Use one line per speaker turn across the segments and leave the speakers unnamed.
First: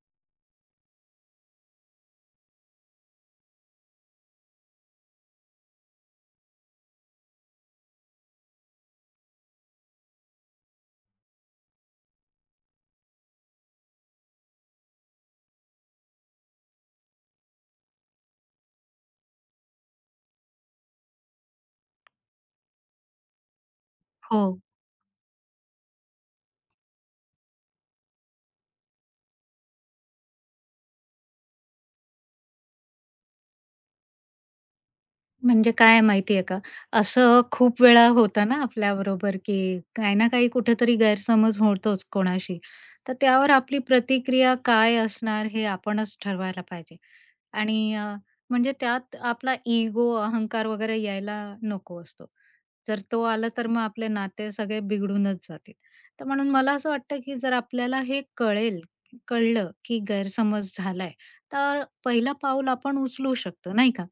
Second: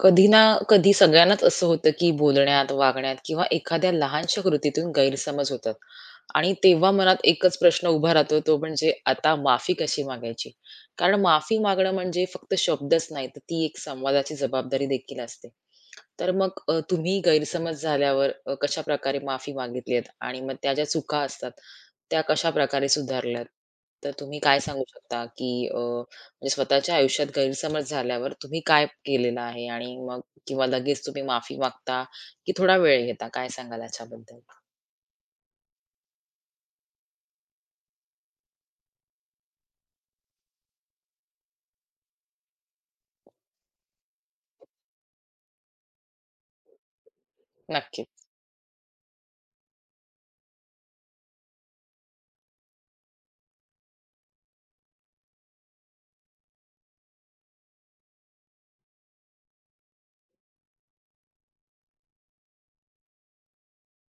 कधी ना कधी सगळ्यांनाच असं होतं की बोलण्यात, वागण्यात किंवा एखाद्या लहानशा कृतीतून गैरसमज होतात आणि तेव्हा मनात एकच प्रश्न उभा राहतो तो म्हणजे आता माफी कशी मागायची? कारण माफी मागणं म्हणजे फक्त शब्दच नाही, तर ती एक संवादाची जबाबदारी देखील असते. तर मग तुम्ही गैरसमज झाल्यावर कशाप्रकारे माफी मागितली आणि मग त्या ज्या चुका असतात, त्या कशाप्रकारे सुधारल्यात? तर तुम्ही
हो.
काय सांगू शकता की म्हणजे स्वतःच्या आयुष्यात गैरसमज झाल्यावर तुम्ही काय केलेलं आहे आणि मग किंवा लगेच तुम्ही माफी मागता की थोडा वेळ घेता? काय सांगाल याच्याबद्दल?
म्हणजे काय आहे माहिती का, असं खूप वेळा होतं ना आपल्याबरोबर, की काही ना काही कुठेतरी गैरसमज होतोच कोणाशी. तर त्यावर आपली प्रतिक्रिया काय असणार हे आपणच ठरवायला पाहिजे. आणि अ,
नक्कीच,
म्हणजे त्यात आपला इगो, अहंकार वगैरे यायला नको असतो. जर तो आला तर मग आपले नाते सगळे बिघडूनच जातील. तर म्हणून मला असं वाटतं, की जर आपल्याला हे कळेल कळलं, की गैरसमज झालाय, तर पहिलं पाऊल आपण उचलू शकतो, नाही का?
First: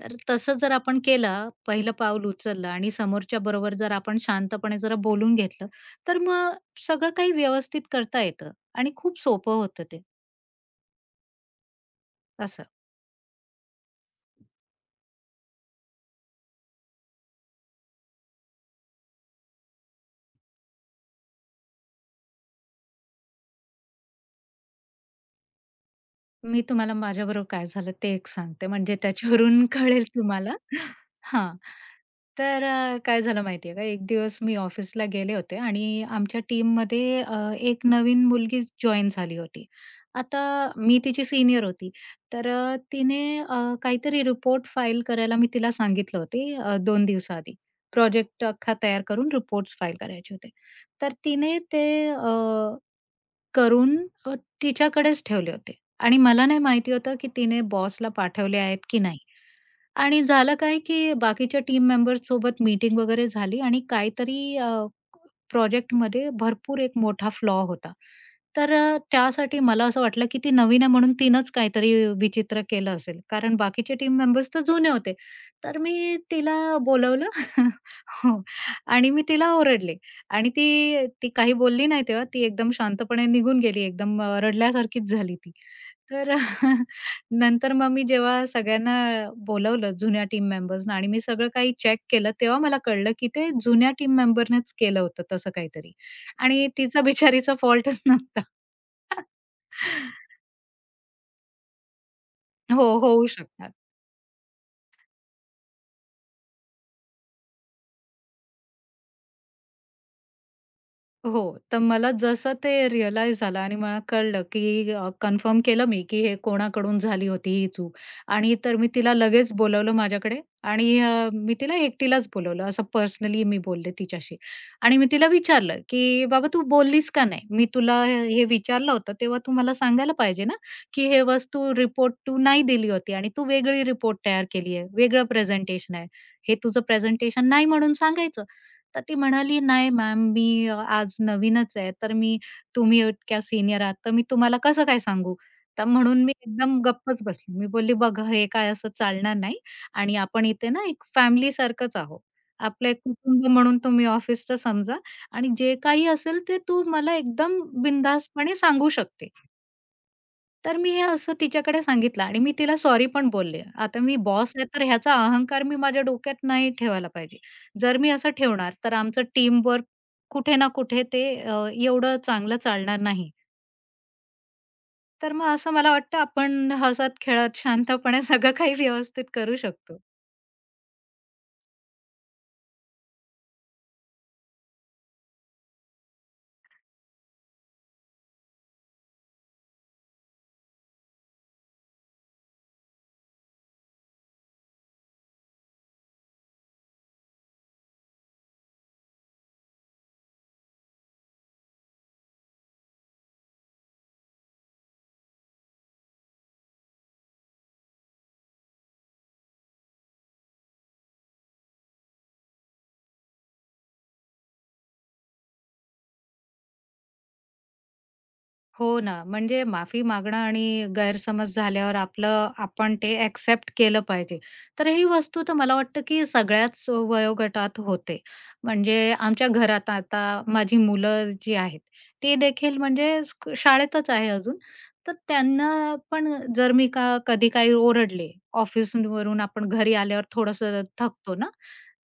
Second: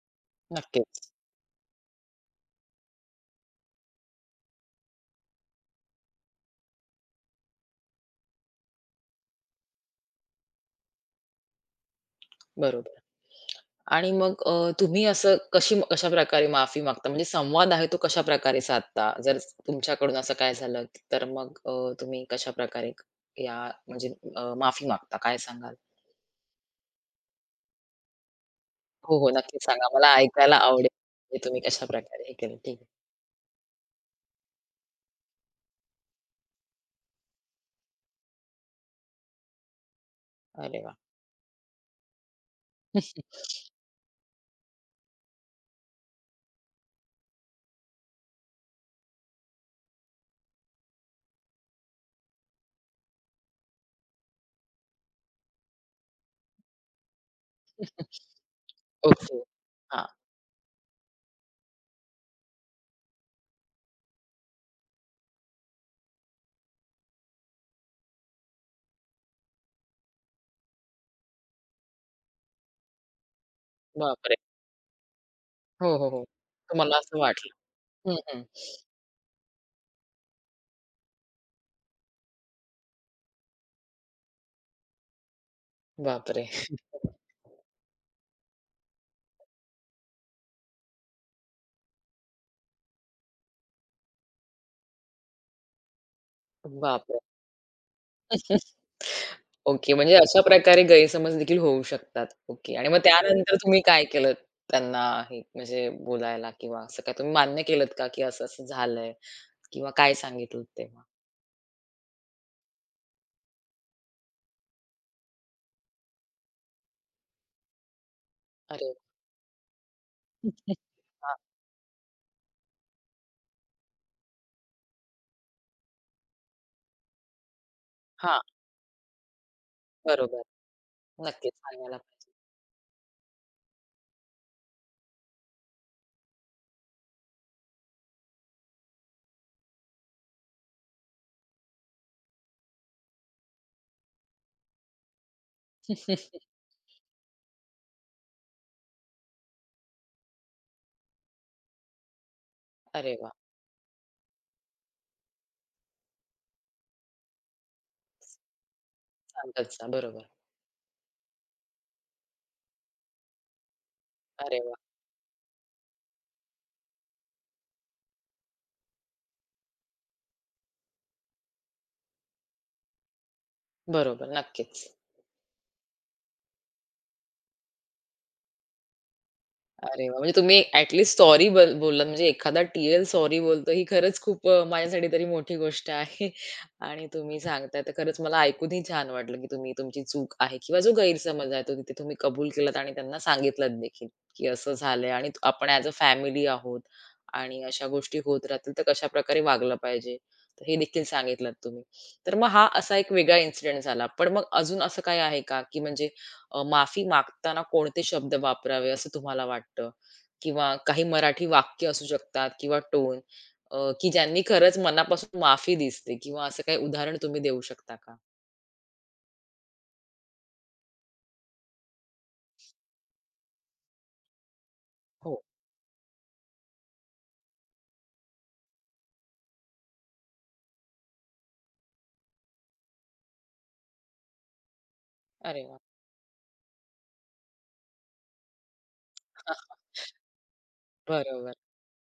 तर तसं जर आपण
नक्कीच.
केलं, पहिलं पाऊल उचललं आणि समोरच्या बरोबर जर आपण शांतपणे जरा बोलून घेतलं, तर मग सगळं काही व्यवस्थित करता येतं आणि खूप सोपं होतं ते. असं
बरोबर. आणि मग तुम्ही असं कशी कशाप्रकारे माफी मागता? म्हणजे संवाद आहे तो कशाप्रकारे साधता? जर तुमच्याकडून असं काय झालं, तर मग तुम्ही कशाप्रकारे या म्हणजे माफी मागता? काय सांगाल?
मी तुम्हाला माझ्याबरोबर काय झालं ते एक सांगते, म्हणजे
हो, हो. नक्कीच
त्याच्यावरून
सांगा.
कळेल
मला
तुम्हाला.
ऐकायला आवडेल, की
हां.
तुम्ही कशाप्रकारे हे केलं. ठीक आहे.
काय झालं माहिती का, एक दिवस मी ऑफिसला गेले होते आणि आमच्या टीममध्ये एक नवीन मुलगी जॉइन झाली होती. आता
अरे वाह!
मी तिची सीनियर होती. तिने काहीतरी रिपोर्ट फाईल करायला मी तिला सांगितलं होती 2 दिवसाआधी. प्रोजेक्ट अख्खा तयार करून रिपोर्ट्स फाईल करायचे होते. तर तिने ते करून अ, तिच्याकडेच ठेवले होते आणि मला नाही माहिती होतं की तिने बॉसला पाठवले आहेत की नाही.
ओके. हां.
आणि झालं काय, की बाकीच्या टीम मेंबर्ससोबत मीटिंग वगैरे झाली आणि काहीतरी प्रोजेक्टमध्ये भरपूर एक मोठा फ्लॉ होता. त्यासाठी मला असं वाटलं, की ती नवीन आहे म्हणून तिनंच काहीतरी विचित्र केलं असेल, कारण बाकीचे टीम
बापरे!
मेंबर्स तर जुने होते. तर
हो, हो,
मी
हो.
तिला
तुम्हाला असं
बोलवलं
वाटलं. हं,
हो
हं.
आणि मी तिला ओरडले आणि ती ती काही बोलली नाही तेव्हा. ती एकदम शांतपणे निघून गेली. एकदम रडल्यासारखीच झाली ती. तर
बापरे!
नंतर मग मी जेव्हा सगळ्यांना बोलावलं जुन्या टीम मेंबर्सना आणि मी सगळं काही चेक केलं, तेव्हा मला कळलं, की ते जुन्या टीम मेंबरनेच केलं होतं तसं काहीतरी आणि तिचा
बापरे!
बिचारीचा फॉल्टच नव्हता.
ओके. म्हणजे अशा प्रकारे गैरसमज देखील होऊ शकतात. ओके.
हो,
आणि मग
होऊ
त्यानंतर
शकतात.
तुम्ही काय केलंत त्यांना हे म्हणजे बोलायला किंवा असं काय तुम्ही मान्य केलत का, की असं-असं झालंय किंवा काय सांगितलत तेव्हा?
हो, तर मला जसं ते रिअलाईज झालं आणि मला कळलं, की कन्फर्म केलं मी, की हे कोणाकडून झाली होती ही चूक आणि तर मी
अरे
तिला लगेच बोलावलं माझ्याकडे आणि
हां,
मी तिला एकटीलाच बोलावलं. असं पर्सनली मी बोलले तिच्याशी आणि मी तिला विचारलं, की "बाबा तू बोललीस का नाही? मी तुला हे
हां.
हे विचारलं होतं, तेव्हा तू मला सांगायला
बरोबर.
पाहिजे ना, की हे
नक्कीच
वस्तू
सांगायला
रिपोर्ट
पाहिजे.
तू नाही दिली होती आणि तू वेगळी रिपोर्ट तयार केली आहे, वेगळं प्रेझेंटेशन आहे. हे तुझं प्रेझेंटेशन नाही म्हणून सांगायचं." तर ती म्हणाली, "नाही मॅम, मी आज नवीनच आहे, तर मी तुम्ही इतक्या सीनियर आहात, तर मी तुम्हाला कसं काय सांगू?" तर म्हणून मी एकदम गप्पच बसली. मी बोलली, "बघा, हे काय असं चालणार नाही आणि आपण इथे ना एक फॅमिलीसारखंच आहोत. आपलं एक
अरे वाह!
कुटुंब म्हणून तुम्ही ऑफिसचं समजा आणि जे काही असेल ते तू मला एकदम बिनधास्तपणे सांगू शकते."
सांगत जा. बरोबर.
तर मी हे असं तिच्याकडे सांगितलं आणि मी तिला सॉरी पण बोलले. आता मी बॉस
अरे
आहे,
वाह!
तर ह्याचा अहंकार मी माझ्या डोक्यात नाही ठेवायला पाहिजे. जर मी असं ठेवणार, तर आमचं टीमवर्क कुठे ना कुठे ते एवढं चांगलं चालणार नाही.
बरोबर. नक्कीच.
तर मग असं मला वाटतं आपण हसत-खेळत शांतपणे सगळं काही व्यवस्थित करू शकतो.
अरे वाह! म्हणजे तुम्ही ॲट लिस्ट सॉरी बोललात म्हणजे एखादा सॉरी बोलतो ही खरंच खूप माझ्यासाठी तरी मोठी गोष्ट आहे. आणि तुम्ही सांगताय तर खरंच मला ऐकूनही छान वाटलं, की तुम्ही तुमची चूक आहे किंवा जो गैरसमज आहे तो तिथे तुम्ही कबूल केलात आणि त्यांना सांगितलत देखील, की असं झालंय आणि आपण ॲज अ फॅमिली आहोत आणि अशा गोष्टी होत राहतील तर कशाप्रकारे वागलं पाहिजे. तर हे देखील सांगितलत तुम्ही. तर मग हा असा एक वेगळा इन्सिडेंट झाला. पण मग अजून असं काही आहे का, की म्हणजे माफी मागताना कोणते शब्द वापरावे असं तुम्हाला वाटतं? किंवा काही मराठी वाक्य असू शकतात किंवा टोन की ज्यांनी खरंच मनापासून माफी दिसते किंवा असं काही उदाहरण तुम्ही देऊ शकता का?
हो ना, म्हणजे माफी मागणं आणि गैरसमज झाल्यावर आपलं आपण ते एक्सेप्ट केलं पाहिजे. तर ही
हो.
वस्तू तर मला वाटतं की सगळ्याच वयोगटात होते. म्हणजे आमच्या घरात आता माझी मुलं जी आहेत, ती देखील म्हणजे शाळेतच आहे अजून. तर
अरे वाह!
त्यांना पण जर मी का कधी काही ओरडले, ऑफिसवरून आपण घरी आल्यावर थोडंसं थकतो ना,
बरोबर.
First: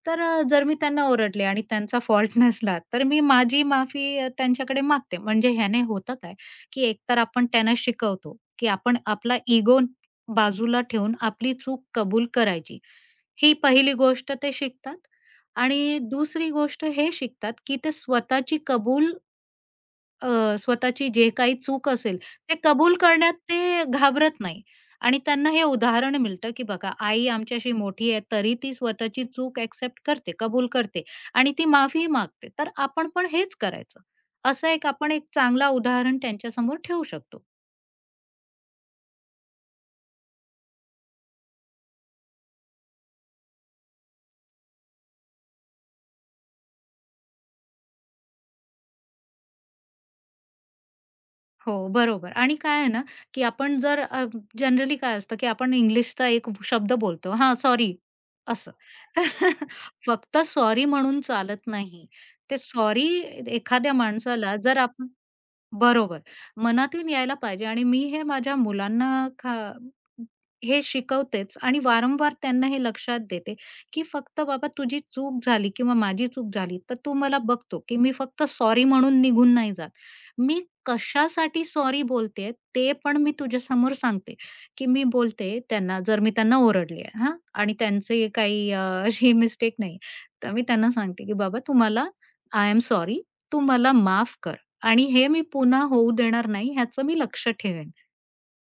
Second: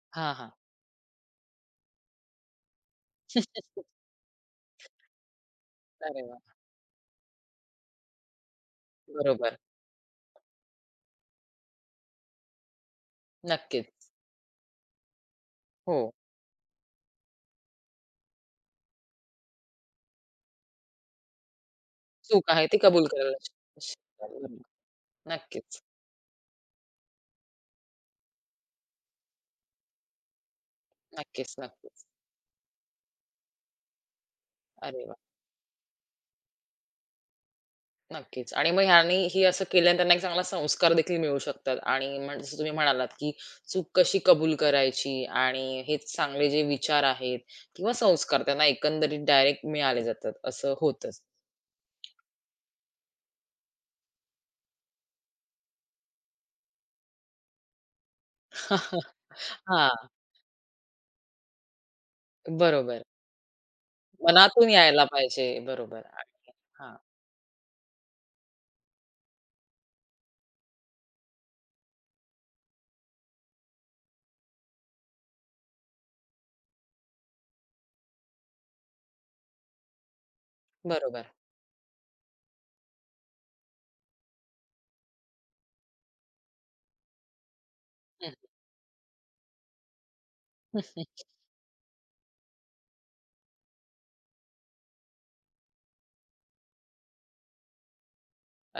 हां, हां.
जर मी त्यांना ओरडले आणि त्यांचा फॉल्ट नसला, तर मी माझी माफी त्यांच्याकडे मागते. म्हणजे ह्याने होतं
अरे
काय,
वाह!
की एकतर आपण त्यांना शिकवतो, की आपण आपला
बरोबर.
इगो बाजूला ठेवून आपली चूक कबूल करायची. ही
नक्कीच.
पहिली गोष्ट ते शिकतात
हो.
आणि दुसरी गोष्ट हे शिकतात, की ते स्वतःची कबूल अ, स्वतःची जे काही चूक असेल,
चूक
ते
आहे ती
कबूल
कबूल
करण्यात
करायला
ते
शिक.
घाबरत
हं.
नाही आणि त्यांना हे
नक्कीच,
उदाहरण मिळतं, की बघा आई आमच्याशी मोठी आहे, तरी ती स्वतःची चूक एक्सेप्ट करते, कबूल करते आणि
नक्कीच,
ती
नक्कीच.
माफी मागते. तर आपण पण हेच करायचं. असं एक
अरे
आपण
वाह!
एक चांगला उदाहरण त्यांच्यासमोर ठेवू शकतो.
नक्कीच. आणि मग ह्याने ही असं केल्याने त्यांना एक चांगला संस्कार देखील मिळू शकतात आणि जसं तुम्ही म्हणालात, की चूक कशी कबूल करायची आणि हे चांगले जे विचार आहेत किंवा संस्कार त्यांना एकंदरीत डायरेक्ट मिळाले जातात, असं होतंच.
हो, बरोबर आणि काय आहे ना, की जनरली काय असतं, की आपण इंग्लिशचा एक शब्द बोलतो. हां, सॉरी असं. तर
हां,
फक्त सॉरी म्हणून चालत नाही. ते
बरोबर.
सॉरी एखाद्या माणसाला
मनातून
जर
यायला
आपण
पाहिजे. बरोबर
बरोबर.
आणि हां,
मनातून यायला पाहिजे आणि मी हे माझ्या मुलांना हे शिकवतेच आणि वारंवार त्यांना हे लक्षात देते, की फक्त बाबा तुझी चूक झाली किंवा माझी चूक झाली, तर तू मला बघतो, की मी फक्त सॉरी म्हणून निघून नाही जात. मी
बरोबर.
कशासाठी सॉरी बोलते ते पण मी तुझ्यासमोर सांगते, की मी बोलते त्यांना जर मी त्यांना ओरडले हां आणि त्यांचे
हं.
काही अ, अशी मिस्टेक नाही. तर मी त्यांना सांगते, की "बाबा तू आय एम सॉरी. तू मला माफ कर." आणि हे मी पुन्हा होऊ देणार नाही ह्याचं मी लक्ष ठेवेन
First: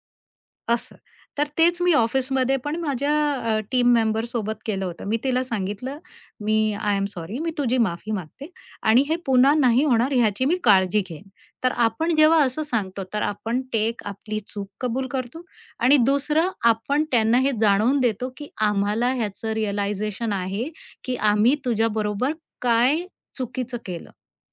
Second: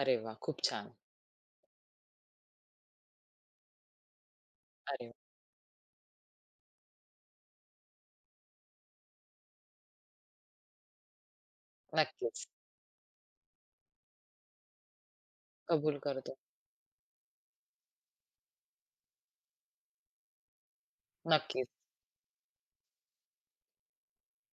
अरे वाह! खूप छान.
असं. तर तेच मी ऑफिसमध्ये पण माझ्या टीम मेंबर सोबत केलं होतं.
अरे वाह!
मी तिला सांगितलं, "मी आय एम सॉरी, मी तुझी माफी मागते आणि हे पुन्हा नाही होणार ह्याची मी काळजी घेईन." तर आपण जेव्हा
नक्कीच.
असं सांगतो तर आपण ते आपली चूक कबूल करतो आणि
कबूल करतो.
दुसरं आपण त्यांना हे जाणवून देतो, की आम्हाला ह्याचं रिअलायझेशन आहे, की आम्ही
नक्कीच.
तुझ्याबरोबर काय चुकीचं केलं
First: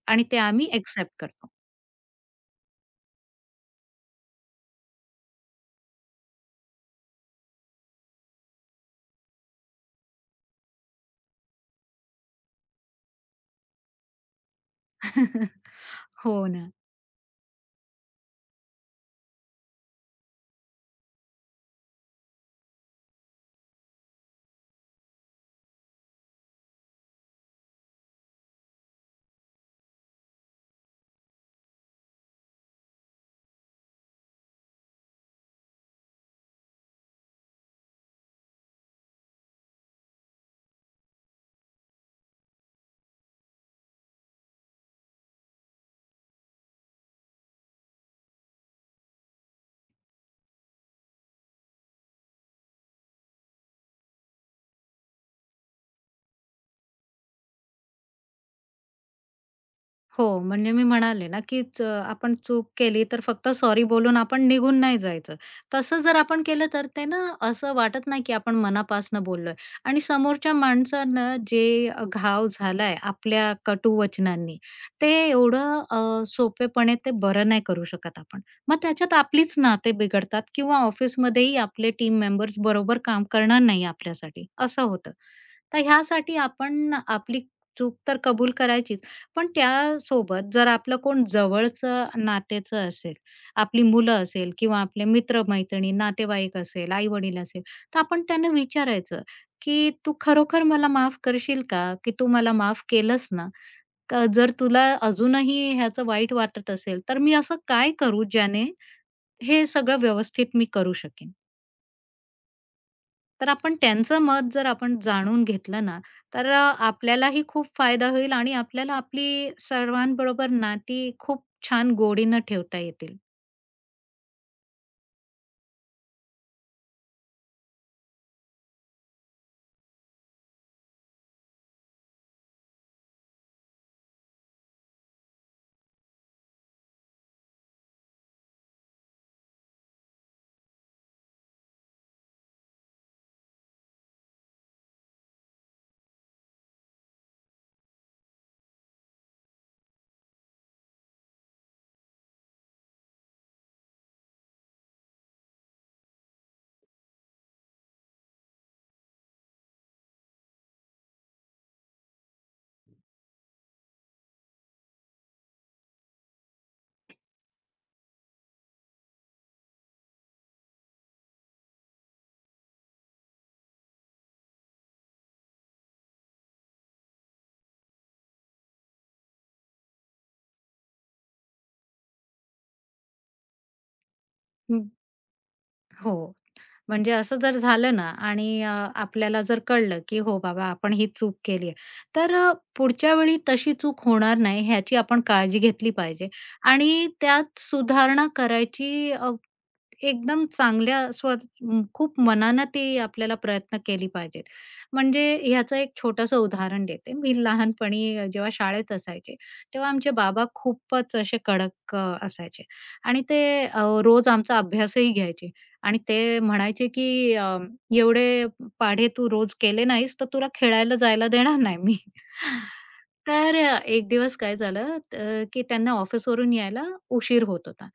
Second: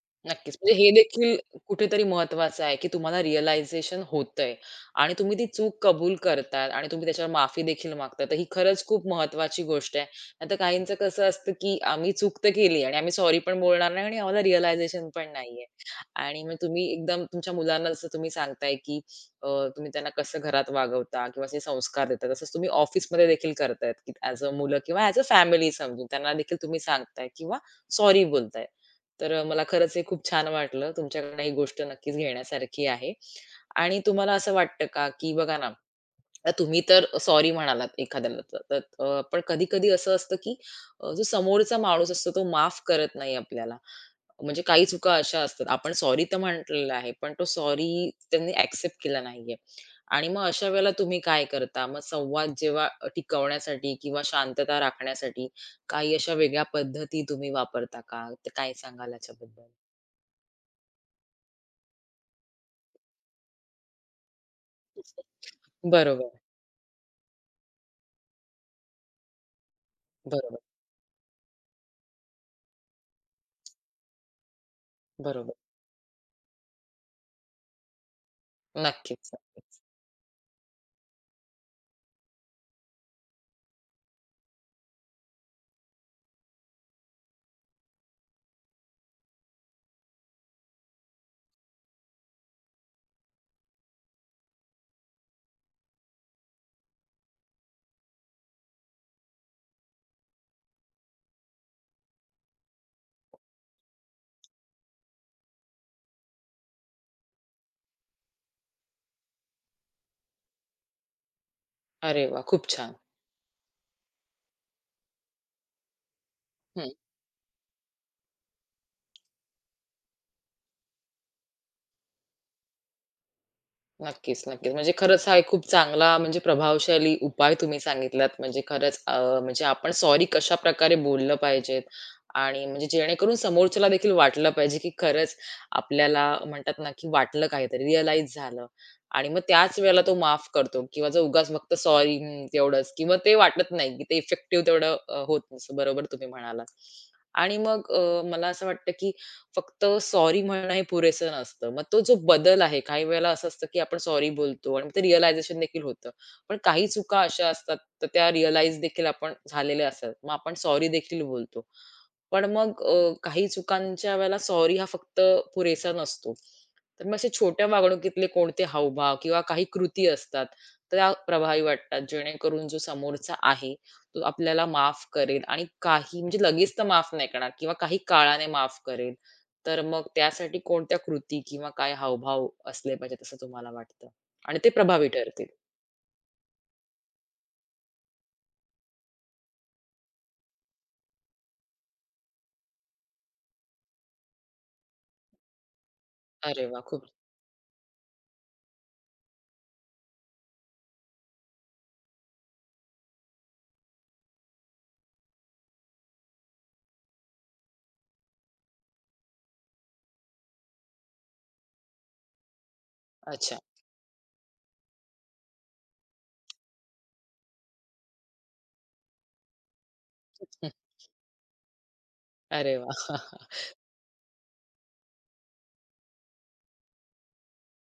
आणि ते
नक्कीच.
आम्ही
म्हणजे हे
एक्सेप्ट
देखील
करतो.
कुठेतरी महत्वाचं आहे, की तुम्हाला रिअलायझेशन होतंय आणि तुम्ही ती चूक कबूल करतात आणि तुम्ही त्याच्यावर माफी देखील मागता. तर ही खरंच खूप महत्वाची गोष्ट आहे. नाहीतर काहींचं कसं असतं, की आम्ही चूक तर केली आणि आम्ही सॉरी पण बोलणार नाही आणि आम्हाला रिअलायझेशन पण नाहीये.
हो
आणि मग
ना.
तुम्ही एकदम तुमच्या मुलांना जसं तुम्ही सांगताय, की अ, तुम्ही त्यांना कसं घरात वागवता किंवा असे संस्कार देता. तसंच तुम्ही ऑफिसमध्ये देखील करतायत, की ॲज अ मुलं किंवा ॲज अ फॅमिली समजून त्यांना देखील तुम्ही सांगताय किंवा सॉरी बोलताय. तर मला खरंच हे खूप छान वाटलं. तुमच्याकडनं ही गोष्ट नक्कीच घेण्यासारखी आहे. आणि तुम्हाला असं वाटतं का, की बघा ना, आता तुम्ही तर सॉरी म्हणालात एखाद्याला तर तर पण कधी-कधी असं असतं, की जो समोरचा माणूस असतो तो माफ करत नाही आपल्याला. म्हणजे काही चुका अशा असतात. आपण सॉरी तर म्हटलेलं आहे, पण तो सॉरी त्यांनी एक्सेप्ट केला नाहीये. आणि मग अशा वेळेला तुम्ही काय करता? मग संवाद जेव्हा टिकवण्यासाठी किंवा शांतता राखण्यासाठी काही अशा वेगळ्या पद्धती तुम्ही वापरता का? तर काय सांगाल याच्याबद्दल?
हो, म्हणजे मी म्हणाले ना, की आपण चूक केली तर फक्त सॉरी बोलून आपण निघून नाही जायचं. तसं जर
बरोबर,
आपण केलं तर ते ना असं वाटत नाही, की आपण मनापासनं बोललोय आणि समोरच्या
बरोबर,
माणसानं जे घाव झालाय आपल्या कटू वचनांनी, ते
बरोबर.
एवढं अ, सोपेपणे ते बरं नाही करू शकत आपण. मग त्याच्यात
नक्कीच,
आपलीच
नक्कीच.
नाते बिघडतात किंवा ऑफिसमध्येही आपले टीम मेंबर्स बरोबर काम करणार नाही आपल्यासाठी, असं होतं. तर ह्यासाठी आपण आपली चूक तर कबूल करायचीच, पण त्यासोबत जर आपलं कोण जवळचं नातेचं असेल, आपली मुलं असेल किंवा आपले मित्र नातेवाईक असेल, आई-वडील असेल, तर आपण त्यांना विचारायचं, की "तू खरोखर मला माफ करशील का? की तू मला माफ केलंस ना? का जर तुला अजूनही ह्याचं वाईट वाटत असेल, तर मी असं काय करू ज्याने हे सगळं व्यवस्थित मी करू शकेन?"
अरे वाह! खूप छान.
तर आपण त्यांचं मत जर आपण जाणून घेतलं ना, तर अ,
हं.
आपल्यालाही खूप फायदा होईल आणि आपल्याला आपली सर्वांबरोबर नाती खूप छान गोडीनं ठेवता येतील.
नक्कीच, नक्कीच. म्हणजे खरंच हा एक खूप चांगला म्हणजे प्रभावशाली उपाय तुम्ही सांगितलात. म्हणजे खरंच म्हणजे आपण सॉरी कशा प्रकारे बोललं पाहिजेत आणि म्हणजे जेणेकरून समोरच्याला देखील वाटलं पाहिजे, की खरंच आपल्याला म्हणतात ना, की वाटलं काहीतरी, रिअलाईज झालं आणि मग त्याच वेळेला तो माफ करतो किंवा जो उगाच फक्त सॉरी तेवढंच किंवा ते वाटत नाही, की ते इफेक्टिव्ह तेवढं होत नसतं. बरोबर तुम्ही म्हणालात. आणि मग मला असं वाटतं, की फक्त सॉरी म्हणणं हे पुरेसं नसतं. मग तो जो बदल आहे, काही वेळेला असं असतं की आपण सॉरी बोलतो आणि मग ते रिअलायझेशन देखील होतं. पण काही चुका अशा असतात, तर त्या रिअलाईज देखील आपण झालेल्या असतात. मग आपण सॉरी देखील बोलतो. पण मग काही चुकांच्या वेळेला सॉरी हा फक्त पुरेसा नसतो. तर मग असे छोट्या वागणुकीतले कोणते हावभाव किंवा काही कृती असतात, त्या प्रभावी वाटतात, जेणेकरून जो समोरचा आहे, तो आपल्याला माफ करेल आणि काही म्हणजे लगेच तर माफ नाही करणार किंवा काही काळाने माफ करेल. तर मग त्यासाठी कोणत्या कृती किंवा काय हावभाव असले पाहिजेत असं तुम्हाला वाटतं? आणि ते
हं.
प्रभावी ठरतील?
हो. म्हणजे असं जर झालं ना आणि आपल्याला जर कळलं, की हो बाबा आपण ही चूक केली आहे, तर अ, पुढच्या वेळी तशी चूक होणार नाही ह्याची आपण काळजी घेतली पाहिजे
अरे वाह! खूप
आणि त्यात सुधारणा करायची एकदम चांगल्या खूप मनानं ती आपल्याला प्रयत्न केली पाहिजेत. म्हणजे ह्याचं एक छोटंसं उदाहरण देते. मी लहानपणी जेव्हा शाळेत असायचे, तेव्हा आमचे बाबा खूपच असे कडक असायचे आणि ते
अच्छा.
अ, रोज आमचा अभ्यासही घ्यायचे. आणि ते म्हणायचे की "एवढे पाढे तू रोज केले नाहीस, तर तुला
हं.
खेळायला जायला देणार नाही मी."
अरे वाह!
एक दिवस काय झालं तर की त्यांना ऑफिसवरून यायला उशीर होत होता.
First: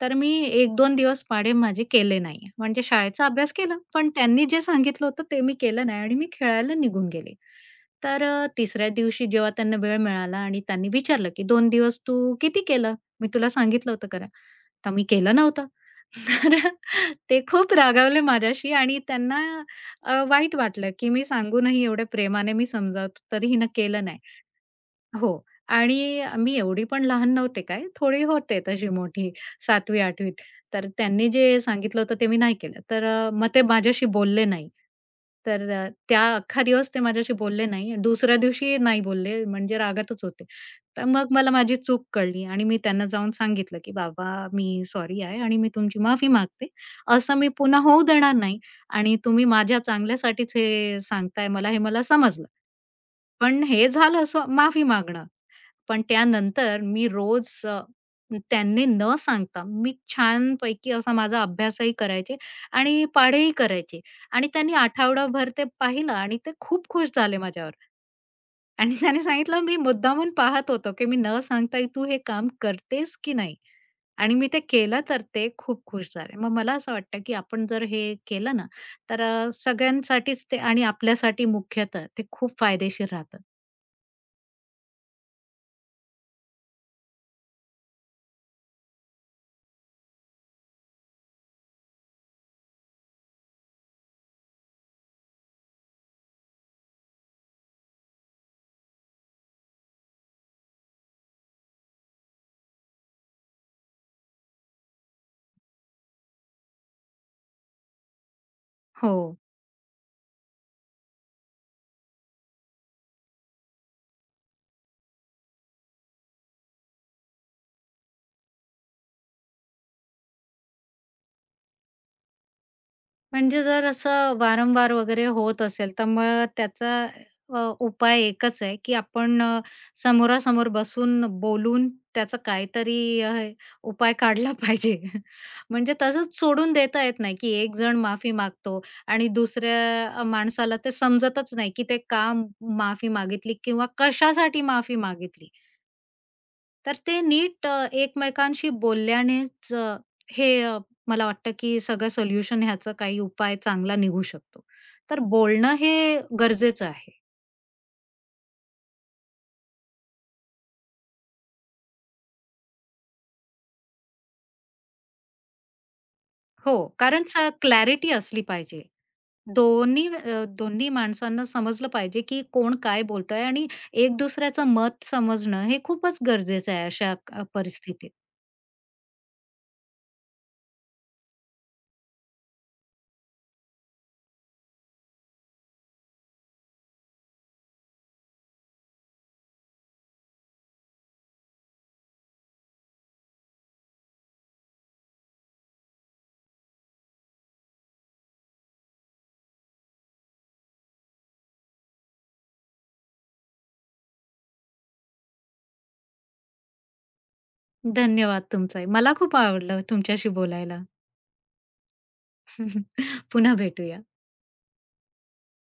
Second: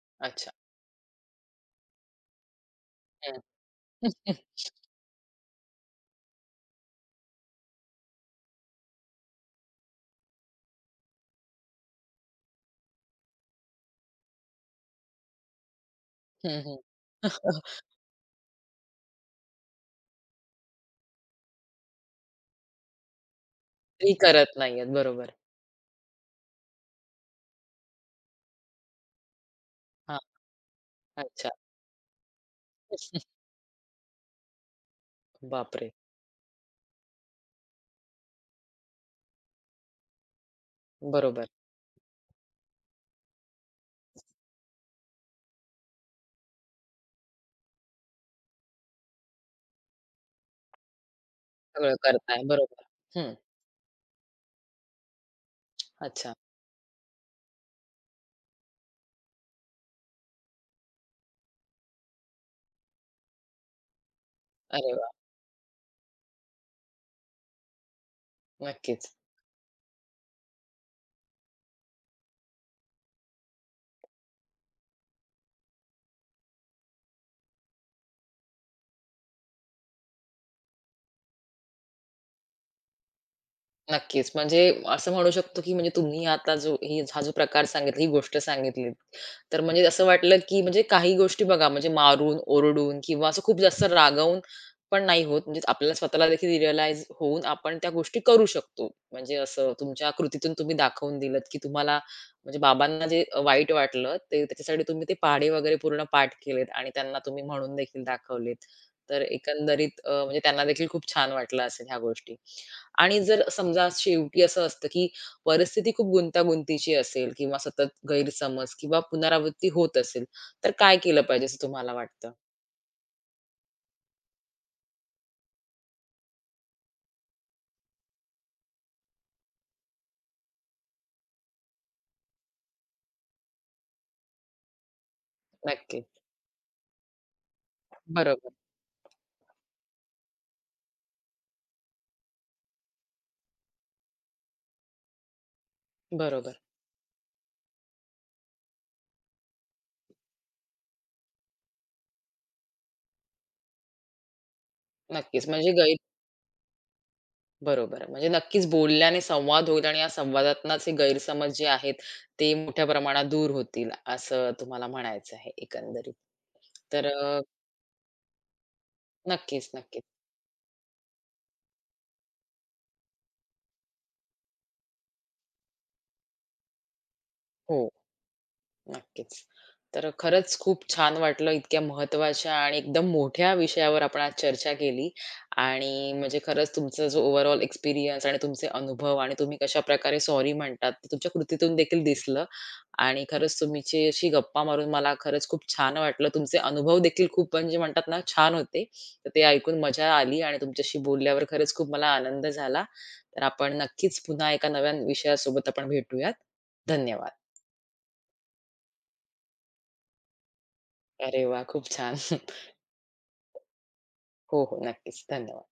तर मी
अच्छा.
एक दोन दिवस पाढे माझे केले नाही. म्हणजे शाळेचा
हं.
अभ्यास केला, पण त्यांनी जे सांगितलं होतं ते मी केलं नाही आणि मी खेळायला निघून गेले. तिसऱ्या दिवशी जेव्हा त्यांना वेळ मिळाला आणि त्यांनी विचारलं की "2 दिवस तू किती केलं? मी तुला सांगितलं होतं करा." तर मी केलं नव्हतं. तर
हं, हं.
ते
हं.
खूप रागावले माझ्याशी आणि त्यांना वाईट वाटलं, की मी सांगूनही एवढ्या प्रेमाने मी समजावतो तरीही हिनं केलं
ती
नाही.
करत नाहीयेत. बरोबर.
हो. आणि मी एवढी पण लहान नव्हते काय, थोडी होते तशी मोठी
हां.
7वी-8वी त. तर त्यांनी
अच्छा.
जे सांगितलं होतं ते मी नाही केलं. मग ते माझ्याशी बोलले नाही.
बापरे!
त्या अख्खा दिवस ते माझ्याशी बोलले नाही. दुसऱ्या दिवशी नाही बोलले म्हणजे रागातच होते. तर मग
बरोबर.
मला माझी चूक कळली आणि मी त्यांना जाऊन सांगितलं, की "बाबा मी सॉरी आहे आणि मी तुमची माफी मागते. असं मी पुन्हा होऊ देणार नाही आणि तुम्ही माझ्या चांगल्यासाठीच हे सांगताय मला, हे
सगळं
मला
करताय.
समजलं.
बरोबर. हं.
पण हे झालं असं माफी मागणं. पण
अच्छा.
त्यानंतर मी रोज त्यांनी न सांगता मी छानपैकी असा माझा अभ्यासही करायचे आणि पाढेही करायचे आणि त्यांनी
अरे वाह!
आठवडाभर ते पाहिलं आणि ते खूप खुश झाले माझ्यावर आणि
नक्कीच.
त्याने सांगितलं मी मुद्दामून पाहत होतो की मी न सांगता तू हे काम करतेस की नाही आणि मी ते केलं तर ते खूप खुश झाले. मग मला असं वाटतं की आपण जर हे केलं ना, सगळ्यांसाठीच ते आणि आपल्यासाठी मुख्यतः ते खूप फायदेशीर राहतं.
नक्कीच. म्हणजे असं म्हणू शकतो, की म्हणजे तुम्ही आता जो ही हा जो प्रकार सांगितला, ही गोष्ट सांगितली. तर म्हणजे असं वाटलं, की म्हणजे काही गोष्टी बघा म्हणजे मारून, ओरडून किंवा असं खूप जास्त रागावून पण नाही होत. म्हणजे आपल्याला स्वतःला देखील रिअलाईज होऊन आपण त्या गोष्टी करू शकतो. म्हणजे असं तुमच्या कृतीतून तुम्ही दाखवून दिलत, की तुम्हाला म्हणजे बाबांना जे वाईट वाटलं ते त्याच्यासाठी तुम्ही ते पाढे वगैरे पूर्ण पाठ केलेत आणि त्यांना तुम्ही म्हणून देखील दाखवलेत.
हो.
तर एकंदरीत म्हणजे त्यांना देखील खूप छान वाटलं असेल ह्या गोष्टी. आणि जर समजा शेवटी असं असतं, की परिस्थिती खूप गुंतागुंतीची असेल किंवा सतत गैरसमज किंवा पुनरावृत्ती होत असेल, तर काय केलं पाहिजे असं तुम्हाला वाटतं?
म्हणजे जर असं वारंवार वगैरे होत असेल, तर मग त्याचा उपाय एकच आहे, की आपण समोरासमोर बसून बोलून त्याचा काहीतरी उपाय काढला पाहिजे. म्हणजे
नक्की.
तसंच सोडून देता येत नाही, की एक जण माफी
बरोबर,
मागतो आणि दुसऱ्या माणसाला ते समजतच नाही, की ते का माफी मागितली किंवा कशासाठी माफी मागितली.
बरोबर.
तर ते नीट एकमेकांशी बोलल्यानेच हे अ, मला वाटतं की सगळं सोल्युशन ह्याचा काही उपाय चांगला निघू शकतो. तर
नक्कीच. म्हणजे
बोलणं हे
गैर
गरजेचं आहे.
बरोबर. म्हणजे नक्कीच बोलल्याने संवाद होईल आणि या संवादातनंच हे गैरसमज जे आहेत, ते मोठ्या प्रमाणात दूर होतील, असं तुम्हाला म्हणायचं आहे एकंदरीत.
हो,
तर
कारण क्लॅरिटी असली पाहिजे.
नक्कीच, नक्कीच.
दोन्ही माणसांना समजलं पाहिजे की कोण काय बोलतंय आणि एक दुसऱ्याचं मत समजणं हे खूपच गरजेचं आहे अशा
हो.
परिस्थितीत.
नक्कीच. तर खरंच खूप छान वाटलं इतक्या महत्त्वाच्या आणि एकदम मोठ्या विषयावर आपण आज चर्चा केली आणि म्हणजे खरंच तुमचा जो ओव्हरऑल एक्सपिरियन्स आणि तुमचे अनुभव आणि तुम्ही कशाप्रकारे सॉरी म्हणतात ते तुमच्या कृतीतून देखील दिसलं आणि खरंच तुमच्याशी गप्पा मारून मला खरंच खूप छान वाटलं. तुमचे अनुभव देखील खूप म्हणजे म्हणतात ना छान होते. तर ते ऐकून मजा आली आणि तुमच्याशी बोलल्यावर खरंच खूप मला आनंद झाला. तर आपण नक्कीच पुन्हा एका नव्या विषयासोबत आपण भेटूयात. धन्यवाद.
धन्यवाद तुमचाही. मला खूप आवडलं तुमच्याशी बोलायला.
अरे वाह! खूप छान.
पुन्हा भेटूया.
हो, हो. नक्कीच. धन्यवाद.